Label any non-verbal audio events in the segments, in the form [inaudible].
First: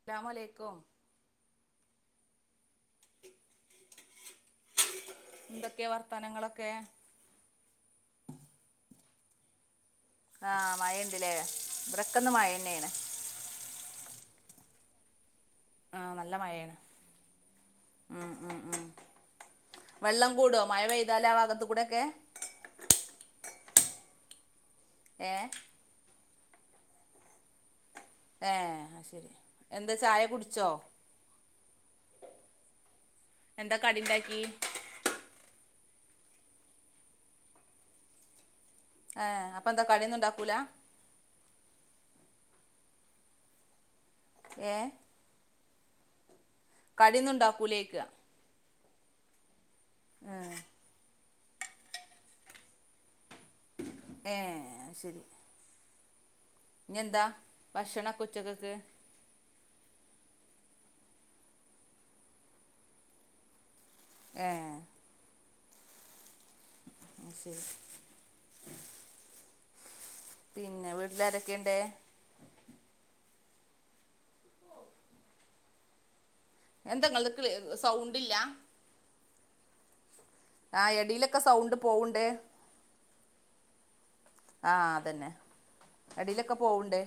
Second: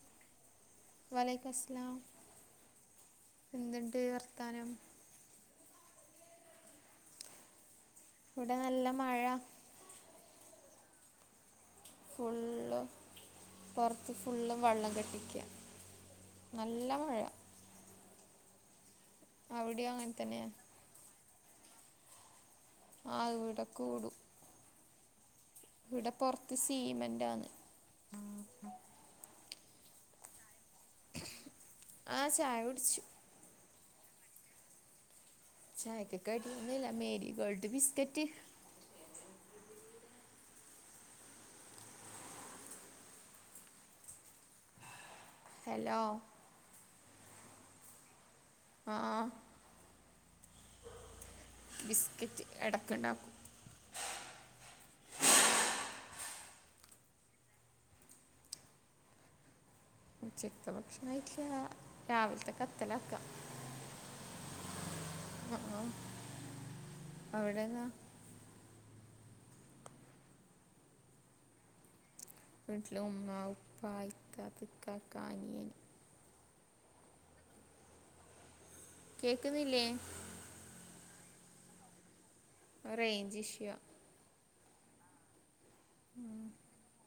അസ്സലാമുഅലൈക്കും വലൈക്കുമുസ്സലാം എന്ത്ണ്ട് വർത്താനം? എന്തൊക്കെയാ വർത്താനങ്ങളൊക്കെ? ഇവിടെ നല്ല മഴ ആഹ് മഴയ്ണ്ട് ല്ലേ ഫുള്ള് പൊറത്ത് ഫുള്ള് വെള്ളം കെട്ടിക്കാ ആഹ് നല്ല മഴയാണ് ഉം ഉം അവിടെ അങ്ങനെ വെള്ളം തന്നെയാണ് കൂടുവോ മഴ പെയ്താല് ആ വാഗത്തു കൂടെ ഒക്കെ ആഹ് ഇവിടെ കൂടും ഏഹ് ഇവിടെ പൊറത്ത് സീമെന്റാണ് ഏഹ് അത് ശരി എന്താ ചായ കുടിച്ചോ? ആഹ് ചായ കുടിച്ചു എന്താ കടിണ്ടാക്കി? ചായക്ക് കടി ഒന്നില്ലാ മേരി ഗോൾഡ് ബിസ്ക്കറ്റ് ആഹ് അപ്പൊ എന്താ കടിയൊന്നുണ്ടാക്കൂലാ ഏഹ് ഹലോ കടിയൊന്നുണ്ടാക്കൂലെ ചോയ്ക്കാ ആഹ് ആഹ് ആഹ് ബിസ്ക്കറ്റ് എടക്ക്ണ്ടാക്കും ഏഹ് അത് ശരി ഇനിയെന്താ ഭക്ഷണക്കെ ഉച്ചക്കക്ക്? ഉച്ചത്തെ ഭക്ഷണായിട്ടില്ലാ രാവിലത്തെ കത്തലാക്കാ ഏഹ് അത് [unintelligible] ശരി അവിടെന്നാ? പിന്നെ വീട്ടിലാരൊക്കെയുണ്ട്? വീട്ടില് ഉമ്മ ഉപ്പാ [unintelligible] ഇക്കാക്ക അനിയൻ എന്താ ഇങ്ങളത് ക്ലി സൗണ്ട്ല്ലാ കേക്ക്ന്നില്ലേ ആഹ് എടിലൊക്കെ സൗണ്ട് പോവണ്ട് അ റേഞ്ച് ഇഷ്യൂയാ ആഹ് അതന്നെ എടിലൊക്കെ പോവ്ണ്ട്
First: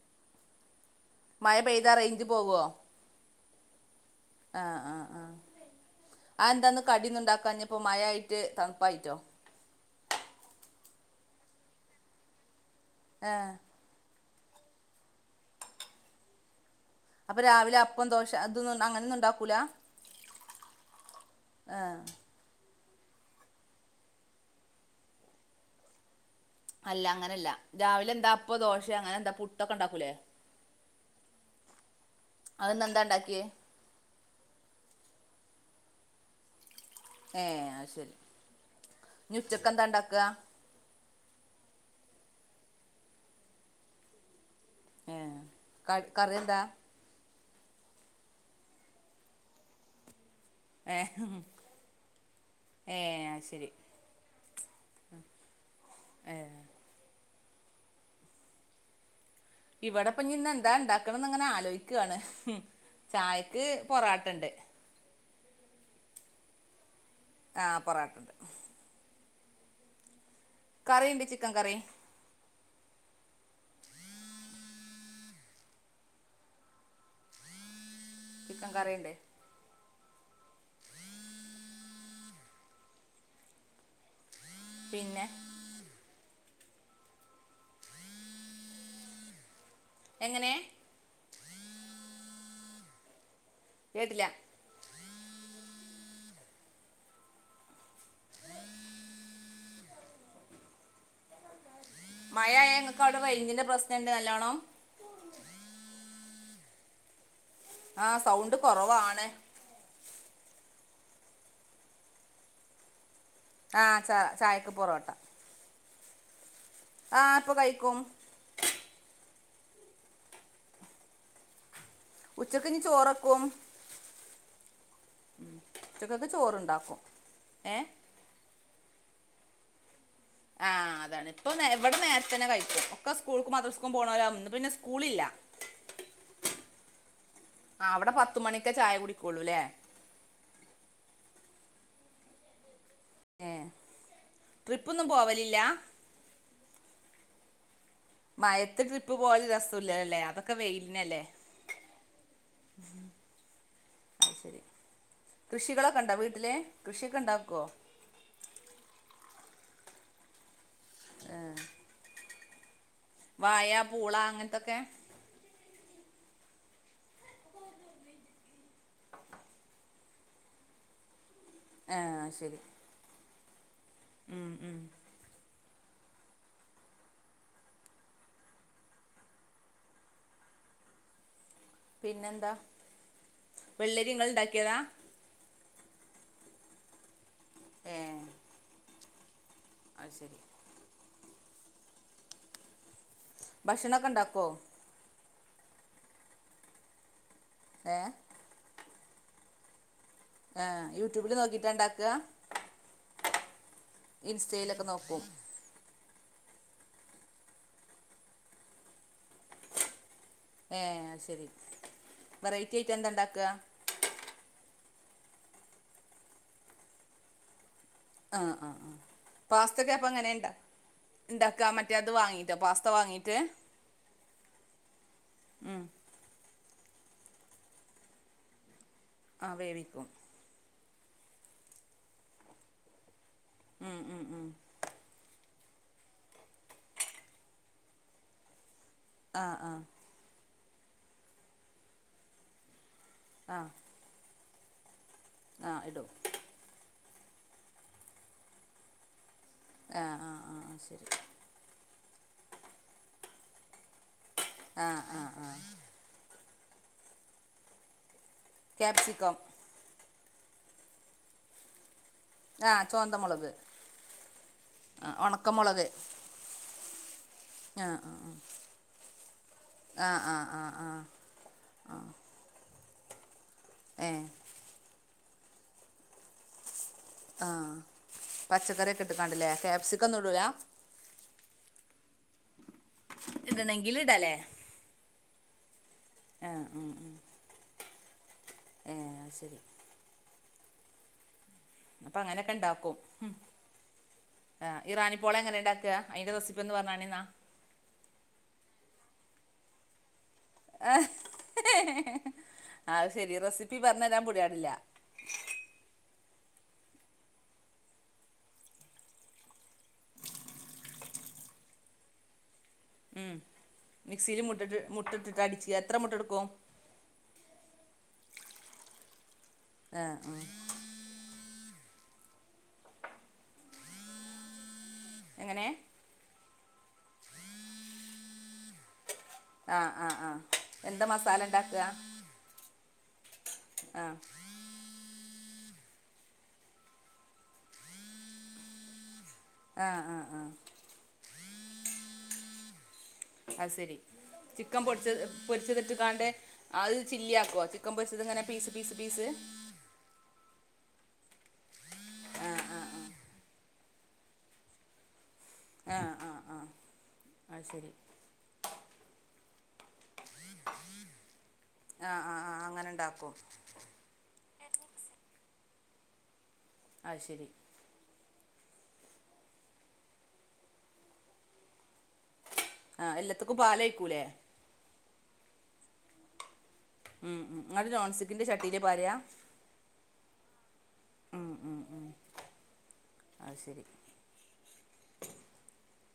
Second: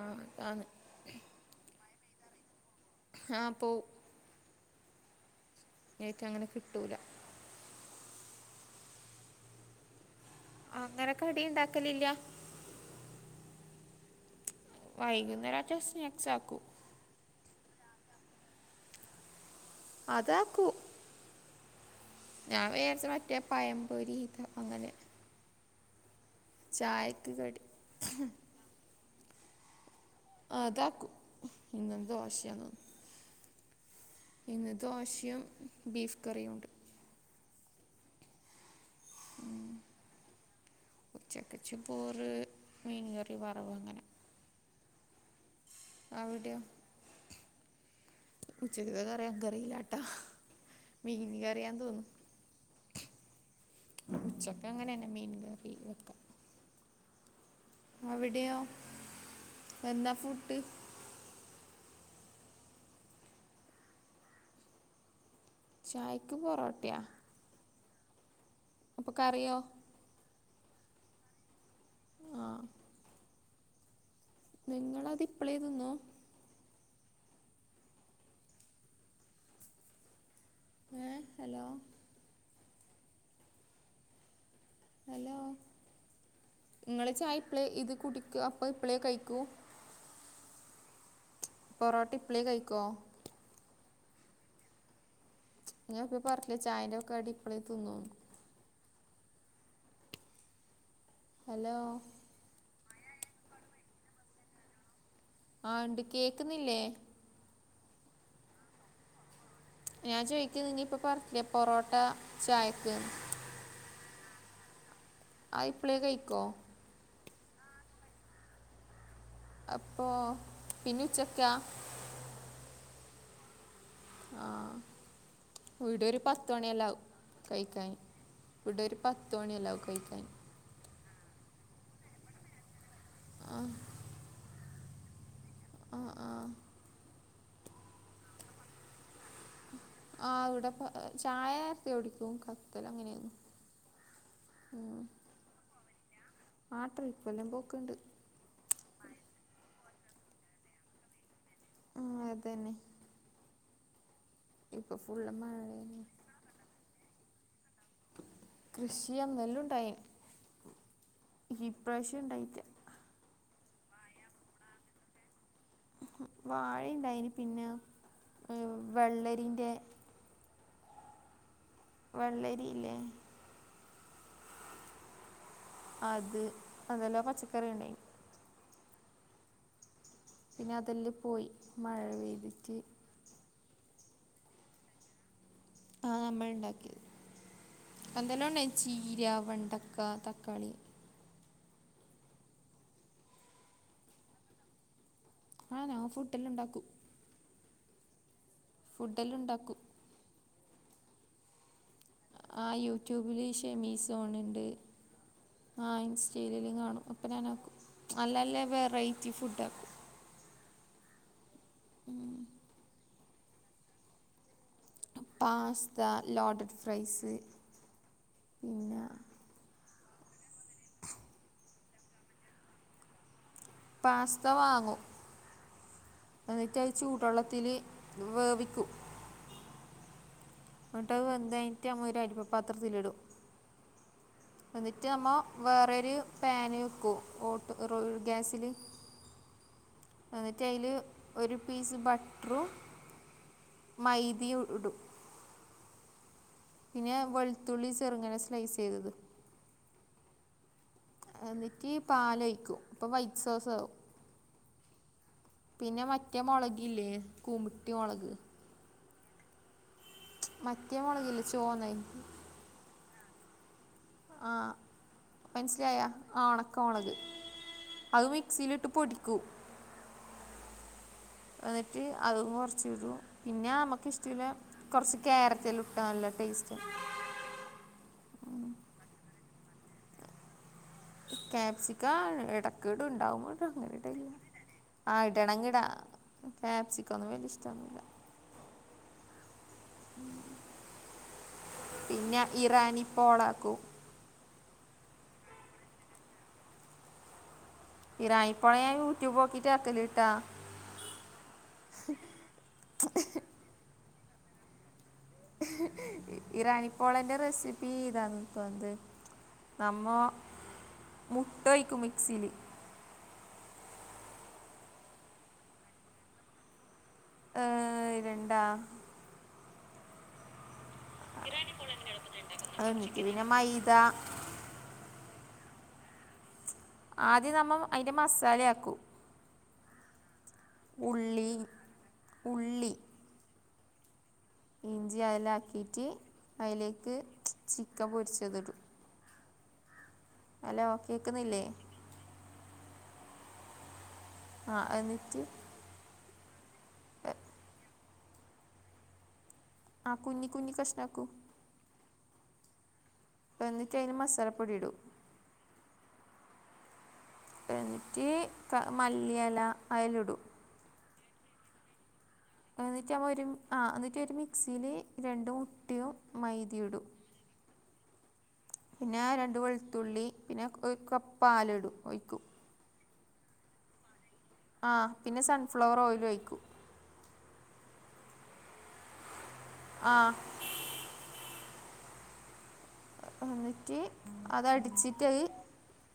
ആഹ് [unintelligible] മഴ പെയ്താ റേഞ്ച് പോവോ ആഹ് പോവും ആഹ് ആഹ് ആഹ് എനിക്ക് അങ്ങനെ ആന്താന്ന് കിട്ടൂല കടിയൊന്നുണ്ടാക്കാഞ്ഞപ്പോ മഴ ആയിറ്റ് തണുപ്പായിറ്റോ? അങ്ങനെ കടിണ്ടാക്കലില്ലാ ഏഹ് വൈകുന്നേരാച്ച സ്നാക്സ് ആക്കൂ അപ്പൊ രാവിലെ അപ്പം ദോശ അതൊന്നും അങ്ങനൊന്ന്ണ്ടാക്കൂല അതാക്കൂ ആഹ് ഞാൻവിചാരിച് മറ്റേ പയംപൊരി താ അങ്ങനെ അല്ല ചായക്ക് അങ്ങനെയല്ല കടി രാവിലെ എന്താ അപ്പ ദോശയ അങ്ങനെ എന്താ പുട്ടൊക്കെണ്ടാക്കൂലേ ആ അതാക്കു ഇന്നെന്ത ദോശ അത് ന്നന്താണ്ടാക്കിയേ ഇന്ന് ദോശയും ബീഫ് കറിയുമുണ്ട് ഏ അത് ശരി ഇനിഉച്ചക്ക്‌ എന്താ ഉണ്ടാക്കാ ച്ചക്ക്ചി പോറ് മീൻകറി വറവ് അങ്ങനെ ഏ ആവിടെയോ ഉച്ചകത്തെ കറി എനിക്കറീല ട്ട മീന് ഏഹ് കറിയാന്ന് തോന്നുന്നു അയ് ശരി ഉച്ചക്ക്‌ അങ്ങനെന്നെ മീൻ കറി വെക്കാ അവിടെയോ? എന്താ ഇവിടെപ്പം ഇന്ന് ഫുഡ് എന്താ ഉണ്ടാക്കണംന്ന് അങ്ങനെ ആലോചിക്കുവാണ് ചായക്ക് പൊറാട്ട ണ്ട് ചായക് പറോട്ടയാ ആ പൊറാട്ടണ്ട് അപ്പൊ കറിയോ കറിണ്ട് ചിക്കൻ കറി ആഹ് നിങ്ങളത് ഇപ്പോളേ തീന്നോ ചിക്കൻ കറിണ്ട് ഏ ഹലോ പിന്നെ ഹലോ നിങ്ങള് ചായ ഇപ്പളെ ഇത് കുടിക്ക അപ്പ ഇപ്പളേ കഴിക്കു എങ്ങനെ പൊറോട്ട ഇപളേ കഴിക്കോ കേട്ടില്ല ഞാൻ ഇപ്പ പറഞ്ഞില്ലേ ചായേന്റെ കടി ഇപ്പളേ തിന്നോന്ന് ഹലോ മഴ ആയ ങ്ങൾക്ക് അവിടെ റൈഞ്ചിന്റെ പ്രശ്നംണ്ട് നല്ലാണം ആ ഉണ്ട് കേക്കുന്നില്ലേ ആ സൗണ്ട് കുറവാണ് ഞാൻ ചോദിക്കുന്നു നിനിയിപ്പൊ പറത്തില്ല പൊറോട്ട ചായക്ക് ആ ച ചായക്ക് പൊറോട്ട ആ ഇപ്പോളേ കഴിക്കോ ആഹ് ഇപ്പൊ കഴിക്കും അപ്പോ പിന്നി ഉച്ചക്ക ഉച്ചക്ക്‌ ഇനി ചോറക്കും ആഹ് വീടെ ഒരു ഉച്ചക്കൊക്കെ ചോറുണ്ടാക്കും പത്ത്ണിയല്ലാവും ഏ കൈക്കാൻ ഇവിടൊരു പത്ത്മണി എല്ലാം ആവും കയിക്കാൻ ആഹ് അതാണ് ഇപ്പോ നേ വിടെ നേരത്തന്നെ കഴിക്കും ഒക്കെ സ്കൂൾക്കും ആ മദ്രസ്ക്കും പോണോരാ ഇന്ന് പിന്നെ സ് കൂളില്ല ആ ആ ആഹ്‌ അവടെ പത്ത് മണിക്കെ ചായ കുടിക്കൊള്ളൂലേ? ആഹ്‌ അവടെ പ്പൊ ചായ ത്തിടിക്കും കത്തല അങ്ങനെ ആണ്. ട്രിപ്പ ഒന്നും പോവലില്ലാ? ആഹ്‌ തൃപ്പേല്ലാം പോക്ക്ണ്ട്. മയത്ത് ട്രിപ്പ് പോവല് രസുല്ലലേ അതൊക്കെ വെയിൽനല്ലേ. ആ അതന്നെ. ശെരി, ഇപ്പം ഫുള്ള് മഴ കൃഷികളൊക്കെ തന്നെ ഉണ്ടോ വീട്ടില് കൃഷിയൊക്കെ ണ്ടാക്കുവോ? കൃഷിയ നെല്ലു ഉണ്ടായിന്, ഈപ്രാവശ്യം ഉണ്ടായിറ്റ്ല്ലാ. വായാ പൂള അങ്ങൻത്തൊക്കെ. വാഴണ്ടായ്നി പിന്നെ വെള്ളരിന്റെ ആഹ് ശരി. വെള്ളരിയില്ലേ ഉം ഉം. അത് അതെല്ലാം പച്ചക്കറി ണ്ടായിനി. പിന്നെ അതെല്ല് പോയി. മഴ പിന്നെന്താ പെയ്തിട്ട് വെള്ളരി ങ്ങള് ണ്ടാക്കിയതാ? ആഹ്‌ നമ്മള് ണ്ടാക്കിയത് ഏ യന്തല്ലോം ഉണ്ടയ് ചീര വണ്ടക്ക അത് ശരി തക്കാളി ഭക്ഷണക്കെ ണ്ടാക്കുവൊ? ആ ഞാം ഫുഡ് ‌ല്ലാണ്ടാക്കും. ഏഹ്‌? ഫുഡല്ലാണ്ടാക്കും. ആ യൂട്യൂബില്നോക്കീട്ടണ്ടാ ആഹ്‌ യൂട്യൂബില് ഈ ഷെമിസൊണിന്റെ ഇൻസ്റ്റയിലൊക്കെ നോക്കും ആ ഇൻസ്റ്റലല് കാണും അപ്പൊ ഞാനക്കും നല്ല ല്ല വെറൈറ്റി ഫുഡ് ആക്കും. ഏഹ്‌ സെരി, വെറൈറ്റ്യായിട്ട് എന്താ ണ്ടാക്ക്ആ? Pasta ലോടർ fries. ആ ആ ആ. പിന്നെ പാസ്തക്കെ പ്പൊ എങ്ങനേ ണ്ടാ ണ്ടാക്കാ മറ്റേ അത് വാങ്ങിയിട്ടോ പാസ്ത വാങ്ങിയിട്ട് പാസ്ത വാങ്ങും. ഉം ന്നിട്ട് അയ് ചൂടെള്ളത്തില് വേവിക്കും. ആ വേവിക്കും. ന്നിട്ടത് വെന്ത്ഴിഞ്ഞിട്ട് നമ്മ ഒരു അരിപ്പ പാത്രത്തിലിടും. ഉം ഉം ഉം. എന്നിട്ട് നമ്മ വേറൊരു പേന് ക്കും ഓട്ട് ഒറു ഗ്യാസില്. അ ആഹ്‌. എന്നിട്ട് അയില് ഒരു പീസ് ബട്ട്റും ആ. മൈദിയും ഇടും. ആഹ്‌ ഇടും. പിന്നെ വെൾത്തുള്ളി ചെറുങ്ങനെ സ്ലൈസ് യ്തത്. ആ ആ ആ ശരി. എന്നിട്ട് പാലൊയ്ക്കും അപ്പോ വൈറ്റ് സോസാവും. ആ ആ ആ. പിന്നെ മറ്റേ മൊളക് ല്ല്യേ കൂമ്പിട്ടി മൊളക്. ക്യാപ്സിക്കം. മറ്റേ മൊളക് ല്യാ ചോന്നഅ്. ആ ചോന്തമുളക്. ആ ആഹ് ഒണക്കമുളക് മെനസിലായ ആ ഉണക്ക മുളക് അത് മിക്സിയിലിട്ട് പൊടി ഹ് അ ആ ആ ആ എന്നിട്ട് അ അതും കുറച്ച ഇടും പിന്നെ നമക്ക് ഏഹ് ഇഷ്ടഉള്ള കുറച്ച് ക്യാരറ്റല്ലാം ഇട്ട നല്ല ടേസ്റ്റാ ആ പച്ചക്കറിയൊക്കെട്ടക്കാണ്ടില്ലേ ക്യാപ്സികൊന്നുടുലാ? ക്യാപ്സിക്ക ഇടക്കിടും ഇണ്ടാവുമ്പോ ഇണ്ടാവുമ്പോ ഇടണെങ്കില് ഇടും. ഇടാല്ലേ ആ ഇടണങ്കിഇടാ ആഹ് ക്യാപ്സിക്കം ഒന്നും വലിയ ഇഷ്ടമൊന്നുമില്ല. ഏ ശരി. അപ്പ പിന്നെ അങ്ങനെയൊക്കെ ഇണ്ടാക്കും ഇറാനിപ്പോളാക്കും. ആ ഇറാനി പോളെങ്ങനെണ്ടാക്കാ? അയിന്റെറെസിപ്പി എന്ന് പറഞ്ഞാണിന്നാ. ഇറാനിപോള യൂട്യൂബുകിട്ടാക്കല്ട്ടാ അഹ്ഹ് ഹെ ആ ശെരി റെസിപ്പി പറഞ്ഞു തരാൻ പൊടിയാടില്ല. ഇഹ്ഹാഹ് ഇറാനിപ്പോളന്റെ റെസിപ്പി ഇറാനിപ്പോളാ നമ്മെ മുട്ടഴിക്കും മിക്സില് മം മിക്സില് മുട്ടട്ട് മുട്ട ഇട്ടിട്ട് അടച്ച് എത്ര മുട്ടടുക്കും. ഏഹ രണ്ടാ ആഹ് ഉ അ എനിക്ക് പിന്നെ മൈദ എങ്ങനെ? ആദ്യം നമ്മൾ അതിന്റെ മസാലയാക്കും ആഹ് ആഹ് ആഹ എന്താ മസാല ഉള്ളി ഉണ്ടാക്കുക? ഉള്ളി ആഹ് ഇഞ്ചി അതിലാക്കിയിട്ട് അതിലേക്ക് ചിക്കൻ പൊരിച്ചത്ഇടും ആ ആ ഹോ കേൾക്കുന്നില്ലേ? അ ശരി ആ ചിക്കൻ എന്നിട്ട് പൊരിച്ചത് ഇട്ടു എ- ചില്ലിയാക്കുക ഇത് ഇങ്ങനെ പീസ് പീസ് പീസ് ആഹ് കുഞ്ഞി കുഞ്ഞി കഷ്ണം ആക്കും ആ നിട്ട് അതിൽ മസാല പൊടി ഇടും ആ അത് ശരി എന്നിട്ട് മല്ലിഎല അയിലിടും ആഹ ആഹ് ആഹ് അങ്ങനെ എന്നിട്ട് നമ്മൾ ഉണ്ടാക്കും ഒരു ആ എന്നിട്ട് മിക്സിയിൽ രണ്ടു മുട്ടയും മൈദയും അത് ശരി പിന്നെ രണ്ട വെളുത്തുള്ളി പിന്നെ ഒരു കപ്പ് പാല് ഒഴിക്കും ആ എല്ലാത്തിക്കും പാലൊഴിക്കൂല്ലേ? ആ പിന്നെ സൺഫ്ലവർ ഓയിൽ ഒഴിക്കും ഉം ഉം അത് നോൺസ്റ്റിക്കിന്റെ ചട്ടിയിലാ പാരാ? ആഹ് ഉം, ഉം, ഉം. അത് ശരി എന്നിട്ട് അതടിച്ചിട്ട്ത്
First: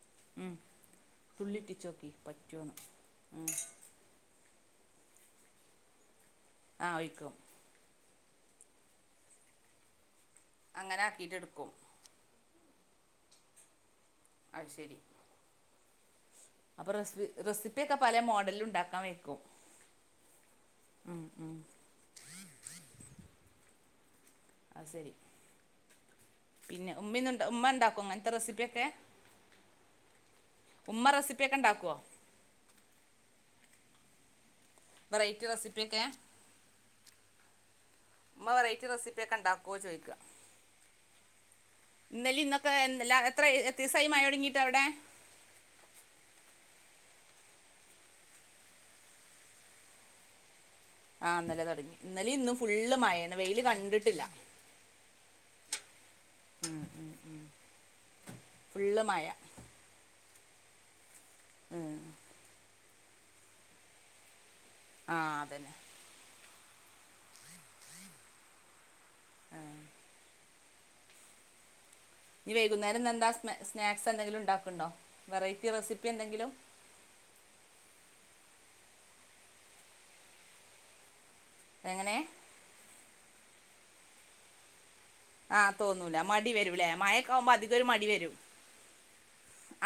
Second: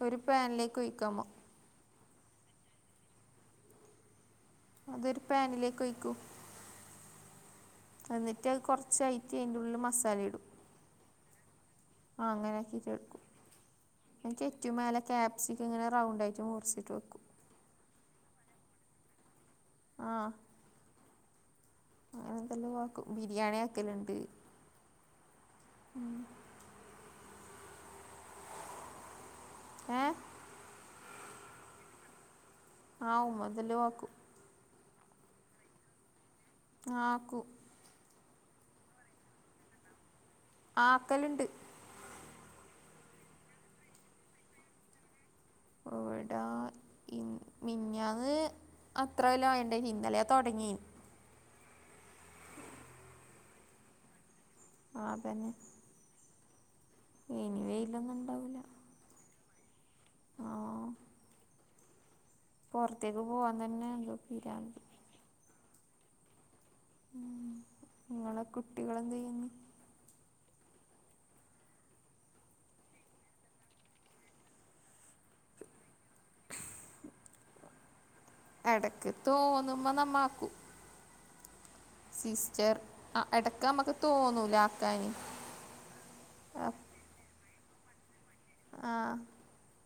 ഒരു പാനിലേക്ക് ഒഴക്കമോൾ ചിറ്റടിിച്ചോക്കി പ [unintelligible] അതൊരു പാനിലേക്ക് വയ്ക്കൂ ആഹ് വിയ്ക്കും എന്നിട്ട് അത് കുറച്ചായിട്ട് അതിന്റെ ഉള്ളില് മസാല ഇടും അങ്ങനെ ആക്കിയിട്ടെടുക്കും ആഹ അങ്ങനെ ആക്കിട്ട എടുക്കും എനിറ്റ അത് മേലെ കാപ്സിക് ഇങ്ങനെ റൗണ്ട് ആയിട്ട് മുറിക്കും അപ്പൊ റെസിപ്പിയൊക്കെ പല മോഡലിലും ഉണ്ടാക്കാൻ പറ്റും ആഹ് ഉം ഉം അങ്ങനെ എന്തെല്ല ബിരിയാണി ആക്കലുണ്ട് അഹ് ശരി പിന്നെ ഉമ്മാണ്ടാക്കോ ഇങ്ങനത്തെ റെസിപ്പിയൊക്ക ഏഹ് ഉമ്മ റെസിപ്പിയൊക്കെ ഉണ്ടാക്കുമോ ആഹ് ഉമ്മതലേ വെക്കു വെറൈറ്റി റെസിപ്പിയൊക്കെ ആഹ് ആക്കും ഉമ്മ വെറൈറ്റി റെസിപിയൊക്കെ ഉണ്ടാക്കോ ചോദിക്കുക ആക്കല്ലുണ്ട് ഇന്നലെയും ഇന്നുമൊക്കെ എത്ര ദിവസായി മഴ തുടങ്ങിയിട്ട് അവിടെ എവിടാ മിനിഞ്ഞാന്ന് അത്രേയൊള്ളൂ ഇന്നലെ തുടങ്ങി ആഹ് ഇന്നലെയും ഇന്നും ഫുൾ മഴയാണ് വെയിൽ കണ്ടിട്ടില്ല ആഹ് അതെല്ലേ ഉം ഉം ഇനി വെയിലൊന്നും ഉണ്ടാവില്ല ഫുള്ള് മഴ ആ മ്മ് പുറത്തേക്ക് പോകാൻ തന്നെ എന്തോ പിരാന്ത് ആഹ് അതന്നെ ഉം ഇങ്ങളെ കുട്ടികള് എന്ത് ചെയ്യ് ഇനി വൈകുന്നേരം എന്താ സ് സ്നാക്സ് എന്തെങ്കിലും ഉണ്ടാക്കണ്ടോ വെറൈറ്റി റെസിപ്പി എന്തെങ്കിലും എടക്ക് തോന്നുമം നമ്മാക്കും എങ്ങനെ സിസ്റ്റർ ആഹ് എടക്ക് നമ്മക്ക് തോന്നൂലെ ആക്കാന് ആഹ് തോന്നൂല മടി വരുംല്ലേ മഴക്കാവുമ്പോ അധികം ഒരു മടി വരും ആഹ്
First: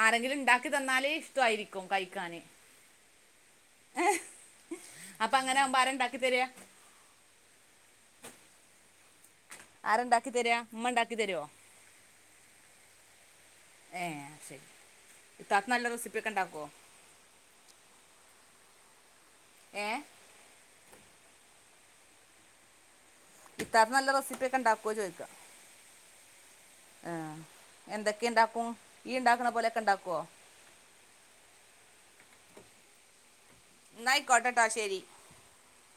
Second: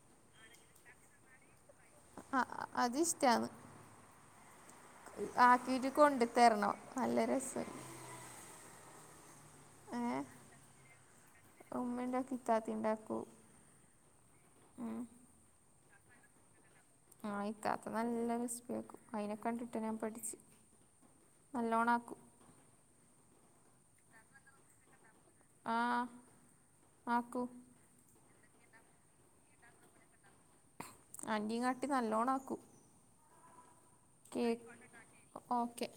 ആരെങ്കിലും ഇണ്ടാക്കി തന്നാല് ഇഷ്ടായിരിക്കും കഴി ആഹ് അത് ഇഷ്ടാന്ന് അപ്പൊ അങ്ങനെ ആകുമ്പോ ആക്കീട്ട് ആരാ ഉണ്ടാക്കി കൊണ്ടു തരിക തരണം നല്ല രസ് ഏ ആരാ ഇണ്ടാക്കി തെര്യ ഉമ്മ ഇണ്ടാക്കി തരോ ഉമ്മ ഇണ്ടാക്കി ഇത്താത്തിം ഇണ്ടാക്കും ഏഹ് ശരി ഇത്താത്ത നല്ല റെസിപ്പിയൊക്കെ ഇണ്ടാക്കോ ആഹ് ഇത്താത്ത നല്ല റെസിപ്പി ആക്കും അയിനെ കണ്ടിട്ടാ ഞാൻ ഏഹ് പഠിച്ച് നല്ലോണം ആക്കും ഇത്താത്ത നല്ല റെസിപ്പിയൊക്കെ ഇണ്ടാക്കോ ചോയിക്കാ ആഹ് ആഹ് എന്തൊക്കെ ഇണ്ടാക്കും യ്യ് ഇണ്ടാക്കണ പോലെയൊക്കെ ഇണ്ടാക്കോ ആൻടീം കാട്ടി നല്ലോണം ആക്കും ന്നായ്ക്കോട്ടട്ടോ ശരി ഒ ഓക്കെ